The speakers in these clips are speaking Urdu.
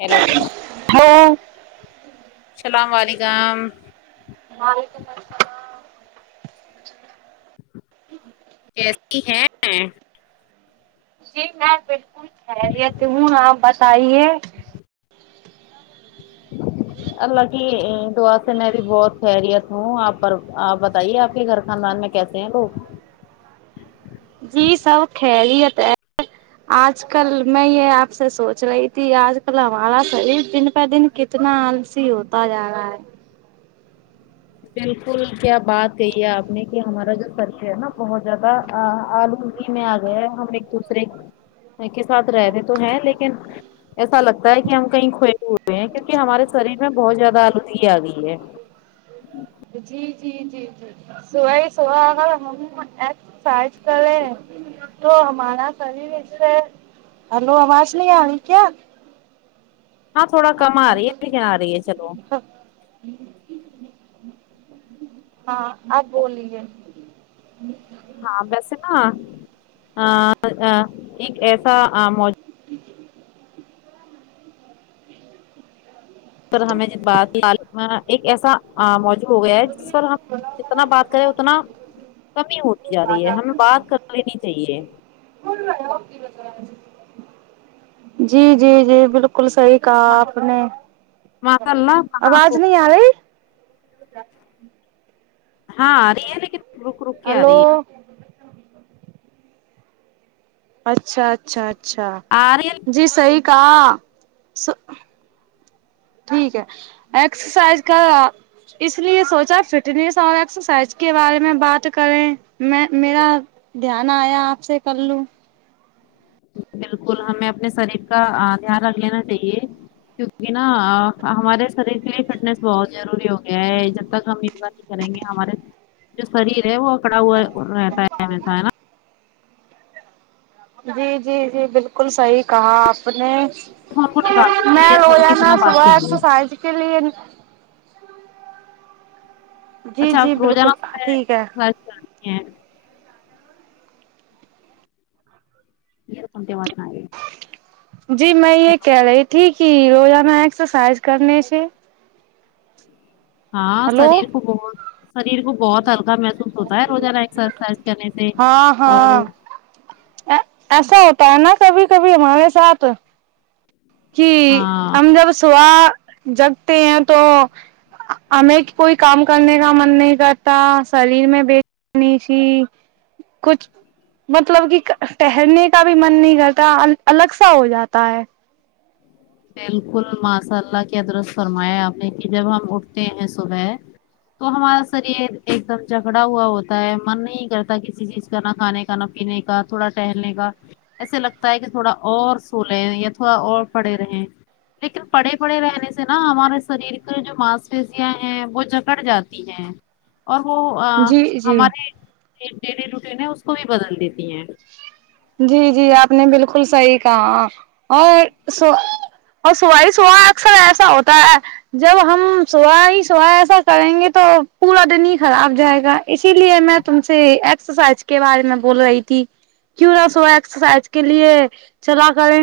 ہیلو ہاں سلام وعلیکم وعلیکم السلام کیسی ہے جی میں بالکل خیریت ہوں آپ بس آئیے اللہ کی دعا سے میں بھی بہت خیریت ہوں آپ پر آپ بتائیے آپ کے گھر خاندان میں کیسے ہیں لوگ جی سب کھیلیت ہے آج کل میں یہ آپ سے سوچ رہی تھی آج کل ہمارا شریر دن پہ دن کی کتنا آلسی ہوتا جارا ہے بالکل کیا بات کہی ہے آپ نے کہ ہمارا جو خرچہ ہے نا بہت زیادہ آل میں آ گیا ہم ایک دوسرے کے ساتھ رہتے تو ہیں لیکن ایسا لگتا ہے کہ ہم کہیں کھوئے ہوئے ہیں کیونکہ ہمارے شریر میں بہت زیادہ آلودگی آ گئی ہے جی جی جی جی صبح ہی صبح اگر ہم [unintelligible] کرے تو ہمارا سریر سے ہلو آواز نہیں آری کیا ہاں تھوڑا کم آ رہی ہے لیکن آ رہی ہے چلو ہاں آپ بولیے ہاں ویسے نا ایک ایسا موج سر ہمیں جس بات تعال ایک ایسا موجوع ہو گیا ہے جس پر ہم جتنا بات کرے اتنا کمی ہوتی جا رہی ہے ہمیں بات کرلینی چاہیے [unintelligible] جی جی جی بالکل بالکل صحیح کہا آپ نے ماشاء اللہ کہاں آواز نہیں آ رہی ہاں آ رہی ہے لیکن رک رک کے آ ہلو رہی ہے اچھا اچھا اچھا آ رہی ہے جی صحیح کہا ٹھیک ہے ایکسرسائز کا اس لیے سوچا فٹنیس اور ایکسرسائز کے بارے میں بات کریں میں میرا دھیان آیا آپ سے کر لوں بالکل ہمیں اپنے شریر کا دھیان رکھ لینا چاہیے کیونکہ نا ہمارے شریر کے لیے فٹنیس بہت ضروری ہوگی کیا ہے جب تک ہم یوگا نہیں کریں گے ہمارے جو شریر ہے وہ پڑا ہوا رہتا ہے ایس ہے نا جی جی جی بالکل صحیح کہا آپ نے فون کو نکال دیجیے میں ایئر فون کے روزانا بنا بات صبح [inaudible] کریے ایکسرسائز کے لیے جی اچھا آپ جی روزانہ بالکل صبح ٹھیک ہے یکسرسائز کرنی ہے [unintelligible] جی میں یہ ہیلو۔ کہہ رہی تھی کہ روزانہ ایکسرسائز کرنے سے ہاں ہلو شریر کو بہت شریر کو بہت ہلکا محسوس ہوتا ہے روزانہ ایکسرسائز کرنے سے ہاں اور ہاں ایسا ہوتا ہے نا کبھی کبھی ہمارے ساتھ کہ ہاں ہم جب صبح جگتے ہیں تو ہمیں کوئی کام کرنے کا من نہیں کرتا شریر میں بیچنی سی کچھ مطلب کہ ٹہلنے کا بھی من نہیں کرتا الگ سا ہو جاتا ہے بالکل ماشاء اللہ کی ادرس فرمایا آپ نے کہ جب ہم اٹھتے ہیں صبح تو ہمارا شریر ایک دم جگڑا ہوا ہوتا ہے من نہیں کرتا کسی چیز کا نہ کھانے کا کھانا پینے کا تھوڑا ٹہلنے کا ایسے لگتا ہے کہ تھوڑا اور سو لیں یا تھوڑا اور پڑے رہیں لیکن پڑے پڑے رہنے سے نا ہمارے شریر کے جو ماس پیشیاں ہیں وہ جکڑ جاتی ہیں اور وہ ا جی جی ہماری ڈیلی روٹین ہے اس کو بھی بدل دیتی ہیں جی جی آپ نے بالکل صحیح کہا اور سو اور صبح ہی صبح اکثر ایسا ہوتا ہے جب ہم صبح ہی صبح ایسا کریں گے تو پورا دن ہی خراب جائے گا اسی لیے میں تو تم سے ایکسرسائز کے بارے میں بول رہی تھی کیوں نہ صبح ایکسرسائز کے لیے چلا کریں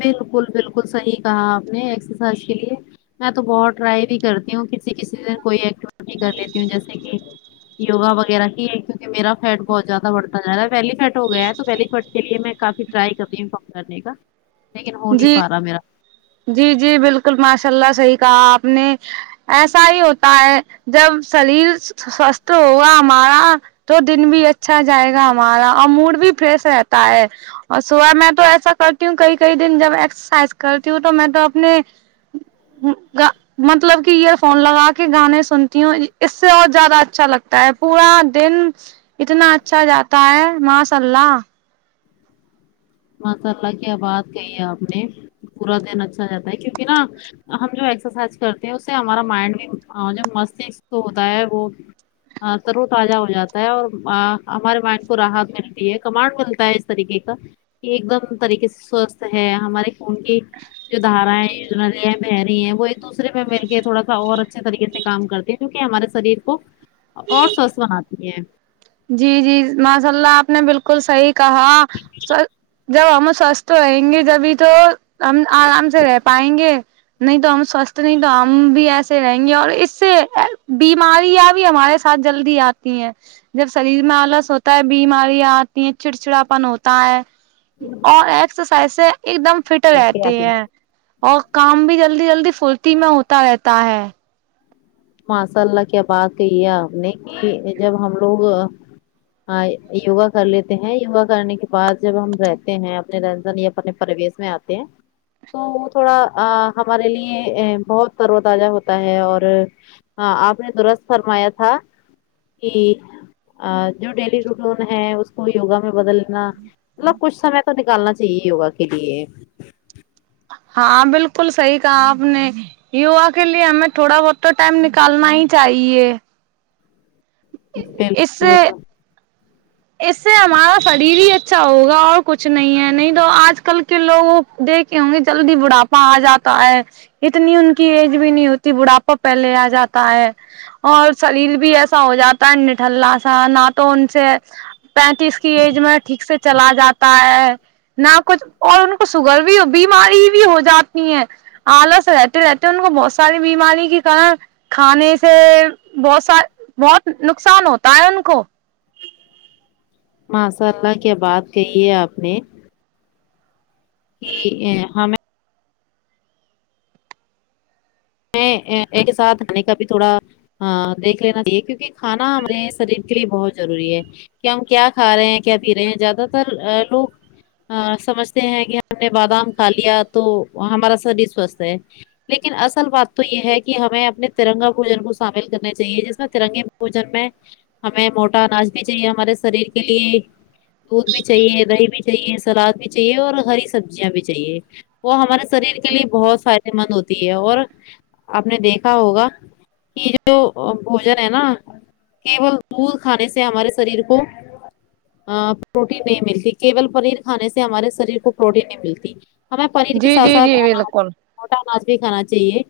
بالکل بالکل صحیح کہا آپ نے ایکسرسائز کے لیے میں تو بہت ٹرائی بھی کرتی ہوں کسی کسی کی کوئی ایکٹیوٹی کر لیتی ہوں جیسے کہ یوگا وغیرہ کی ہے کیونکہ کہ میرا فٹ بہت زیادہ بڑھتا جا رہا ہے بیلی فیٹ ہو گیا ہے تو بیلی فٹ کے لیے میں کافی ٹرائی کر رہی [unintelligible] کرنے کا لیکن ہو نہیں جی پا رہا میرا جی جی بالکل ماشاء اللہ صحیح کہا آپ نے ایسا ہی ہوتا ہے جب شریر سوستھ ہوگا ہمارا تو دن بھی اچھا جائے گا ہمارا اور موڈ بھی فریش رہتا ہے اور صبح میں تو ایسا کرتی ہوں کئی کئی دن جب ایکسرسائز کرتی ہوں تو میں تو اپنے ہوں گا مطلب کہ ایئر فون لگا کے گانے سنتی ہوں اس سے اور زیادہ اچھا لگتا ہے پورا دن اتنا اچھا جاتا ہے ماشاء اللہ مشاء اللہ کیا بات کہی ہے آپ نے پورا دن اچھا جاتا ہے کیونکہ نا ہم جو ایکسرسائز کرتے ہیں اس سے ہمارا مائنڈ بھی جو مستشک کو ہوتا ہے وہ ہاں صرور تازہ ہو جاتا ہے اور ہمارے مائنڈ کو راحت ملتی ہے کمانڈ ملتا ہے طریقے کا یہ ایک دم طریقے سے سوستھ ہے ہمارے خون کی جو دھارایں [unintelligible] ہیں وہ ایک دوسرے پہ مل کے تھوڑا سا اور اچھے طریقے سے کام کرتے ہیں کیونکہ کہ ہمارے شریر کو اور سوست بناتی ہیں جی جی ماشاء اللہ آپ نے بالکل صحیح کہا جب ہم سوستھ رہیں گے جبھی تو ہم آرام سے رہ پائیں گے نہیں تو ہم سوستھ نہیں تو ہم بھی ایسے رہیں گے اور اس سے بیماریاں بھی ہمارے جلدی آتی ہے جب شریر میں آلس ہوتا ہے بیمارییاں آتی ہیں چڑچھڑاپن ہوتا ہے اور ایکسرسائز سے ایک دم فٹ اوکے، رہتی آپ نے ہیں اور کام بھی جلدی جلدی پھرتی میں ہوتا رہتا ہے ماشاء اللہ کیا بات کہی ہے آپ نے کہ جب ہم لوگ ہاں یوگا کر لیتے ہیں یوگا کرنے کے بعد جب ہم رہتے ہیں اپنے [unintelligible] اپنے پرویش میں آتے ہیں تو وہ تھوڑا ا ہمارے لیے ا بہت تر و تازہ ہوتا ہے اور ہاں آپ نے درست فرمایا تھا کہ جو ڈیلی روٹون ہے اس کو یوگا میں بدلنا مطلب کچھ سمے تو نکالنا چاہیے ہوگا کے لیے ہاں بالکل صحیح کہا آپ نے یوگا کے لیے ہمیں تھوڑا بہت تو ٹائم نکالنا ہی چاہیے اس سے بالکل اس سے ہمارا شریر ہی اچھا ہوگا اور کچھ نہیں ہے نہیں تو آج کل کے لوگوں دیکھے ہوں گے جلدی بڑھاپا آ جاتا ہے اتنی ان کی ایج بھی نہیں ہوتی بڑھاپا پہلے آ جاتا ہے اور سلیل بھی ایسا ہو جاتا ہے نٹھللا سا نہ تو ان سے پینتیس کی ایج میں ٹھیک سے چلا جاتا ہے نہ کچھ اور ان کو سوگر بھی بیماری بھی ہو جاتی ہے آلس رہتے رہتے ان کو بہت ساری بیماری کے کن کھانے سے بہت سا بہت نقصان ہوتا ہے ان کو ماشاء اللہ کیا بات کہی ہے آپ نے کہ یہ ہمیں میں ایک ساتھ آنے کا بھی تھوڑا ہاں دیکھ لینا چاہیے کیونکہ کھانا ہمیں شریر کے لیے بہت ضروری ہے کہ ہم کیا کھا رہے ہیں کیا پی رہے ہیں زیادہ تر لوگ سمجھتے ہیں کہ ہم نے بادام کھا لیا تو ہمارا شریر سوستھ ہے لیکن اس اصل بات تو یہ ہے کہ ہمیں اپنے ترنگا بھوجن کو شامل کرنے چاہیے جس میں ترنگے بھوجن میں ہمیں موٹا اناج بھی چاہیے ہمارے شریر کے لیے دودھ بھی چاہیے دہی بھی چاہیے سلاد بھی چاہیے اور ہری سبزیاں بھی چاہیے وہ ہمارے شریر کے لیے بہت فائدے مند ہوتی ہے اور آپ نے دیکھا ہوگا کہ جو بھوجن ہے نا کیول دودھ کھانے سے ہمارے شریر کو پروٹین نہیں ملتی کیول پنیر کھانے سے ہمارے شریر کو پروٹین نہیں ملتی ہمیں پنیر کے ساتھ جی ساتھ جی اناج بالکل موٹا اناج بھی کھانا چاہیے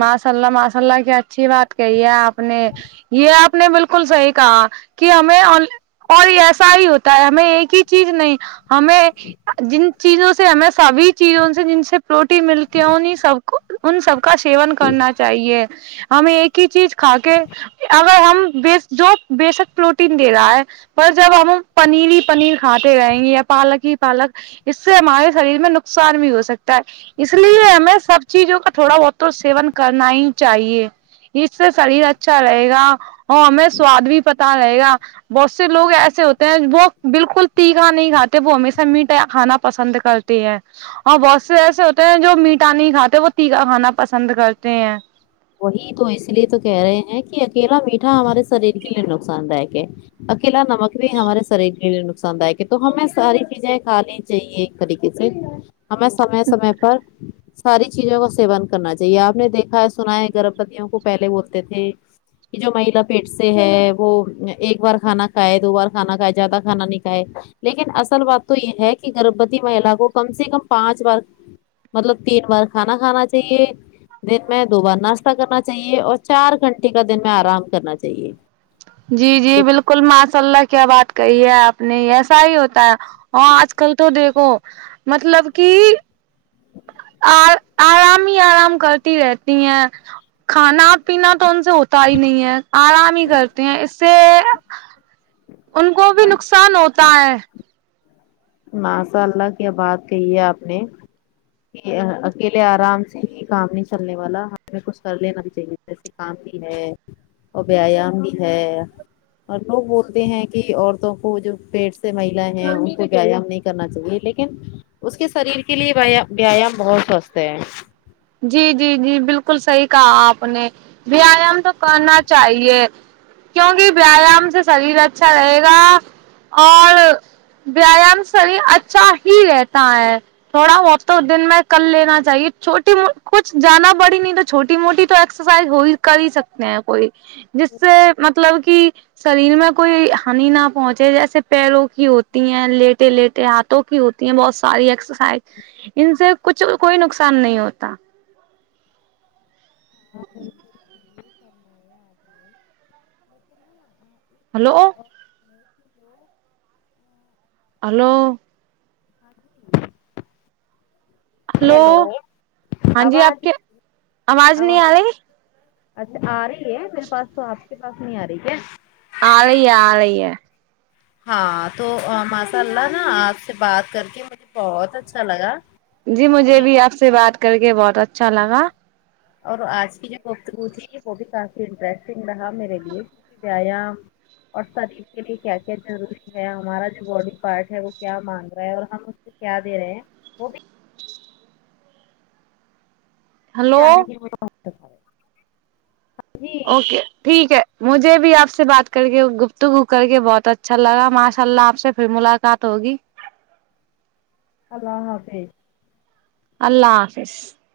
ماشاء اللہ ماشاء اللہ کیا اچھی بات کہی ہے آپ نے یہ آپ نے بالکل صحیح کہا کہ ہمیں اور ایسا ہی ہوتا ہے ہمیں ایک ہی چیز نہیں ہمیں جن چیزوں سے ہمیں سبھی چیزوں سے جن سے پروٹین ملتی ہے انہی سب کو ان سب کا سیون کرنا چاہیے ہمیں ایک ہی چیز کھا کے اگر ہم جو بسک پروٹین دے رہا ہے پر جب ہم پنیر ہی پنیر کھاتے رہیں گے یا پالک ہی پالک اس سے ہمارے شریر میں نقصان بھی ہو سکتا ہے اس لیے ہمیں سب چیزوں کا تھوڑا بہت تو سیون کرنا ہی چاہیے اس سے شریر اچھا رہے گا اور ہمیں سواد بھی پتا رہے گا بہت سے لوگ ایسے ہوتے ہیں وہ بالکل تیکھا نہیں کاتے وہ ہمیشہ میٹھا یا کھانا پسند کر کی ہے اور بہت سے ایسے ہوتے ہیں جو میٹا نہیں کھاتے وہ تھیکا کھانا پسند کرتے ہیں وہی تو اس لیے تو کہہ رہے ہیں کہ اکیلا میٹھا ہمارے شریر کے لیے نقصان دائک ہے اکیلا نمک بھی ہمارے شریر کے لیے نقصان دائک ہے تو ہمیں ساری چیزیں کھا لی چاہیے ایک طریقے سے ہمیں سمے سمے پر ساری چیزوں کا سیون کرنا چاہیے آپ نے دیکھا سنا ہے گربواتیوں کو پہلے بولتے تھے کہ جو مہیلا پیٹ سے ہے وہ ایک بار کھانا کھائے دو بار کھانا کھائے زیادہ کھانا نہیں کھائے لیکن اصل بات تو یہ ہے کہ گربوتی مہیلا کو کم سے کم پانچ بار مطلب تین بار کھانا کھانا چاہیے دن میں دو بار ناشتہ کرنا چاہیے اور چار گھنٹے کا دن میں آرام کرنا چاہیے جی جی جب بالکل ماشاء اللہ کیا بات کہی ہے آپ نے ایسا ہی ہوتا ہے ہاں آج کل تو دیکھو مطلب کی آ آرام ہی آرام کرتی رہتی ہیں کھانا پینا تو ان سے ہوتا ہی نہیں ہے آرام ہی کرتے ہیں اس سے ان کو بھی نقصان ہوتا ہے ماشاء اللہ کی بات کہی ہے آپ نے اکیلے آرام سے ہی کام نہیں چلنے والا ہمیں کچھ کر لینا بھی چاہیے کام بھی ہے اور ویام بھی ہے اور لوگ بولتے ہیں کہ عورتوں کو جو پیٹ سے مہیلا ہیں ان کو ویام نہیں کرنا چاہیے لیکن اس کے شریر کے لیے ویایام بہت سوستھ ہے جی جی جی بالکل صحیح کہا آپ نے ویایام تو کرنا چاہیے کیونکہ ویایام سے شریر اچھا رہے گا اور ویایام سر اچھا ہی رہتا ہے تھوڑا ہ اب تو دن میں کل لینا چاہیے چھوٹی کچھ جانا پڑی نہیں تو چھوٹی موٹی تو ایکسرسائز ہو ہی کر ہی سکتے ہیں کوئی جس سے مطلب کی شریر میں کوئی ہانی نہ پہنچے جیسے پیروں کی ہوتی ہیں لیٹے لیٹے ہاتھ کی ہوتی ہیں بہت ساری ایکسرسائز ان سے کچھ کوئی نقصان نہیں ہوتا ہلو ہلو ہلو ہیلو ہاں جی آواز آپ کی نہیں آ آواز رہی اچھا آ رہی ہے میرے پاس تو آپ کے پاس نہیں آ رہی کیا آرہی ہے آرہی ہے ہاں تو ماشاء اللہ نا آپ سے بات کر کے مجھے بہت اچھا لگا جی کہ مجھے بھی آپ سے بات کر کے بہت اچھا لگا اور آج کی جو گفتگو تھی وہ بھی کافی انٹرسٹنگ رہا میرے لیے کی ویا اور شریر کے لیے کیا کیا ضروری ہے ہمارا جو باڈی پارٹ ہے وہ کیا مانگ رہا ہے اور ہم کیا دیرآرہے ہے ہلو اوکے ٹھیک ہے مجھے بھی آپ سے بات کر کے گفتکو کر کے بہت اچھا اچھا لگا ماشاء اللہ آپ سے پھر ملاقات ہوگی اللہ حافظ اللہ حافظ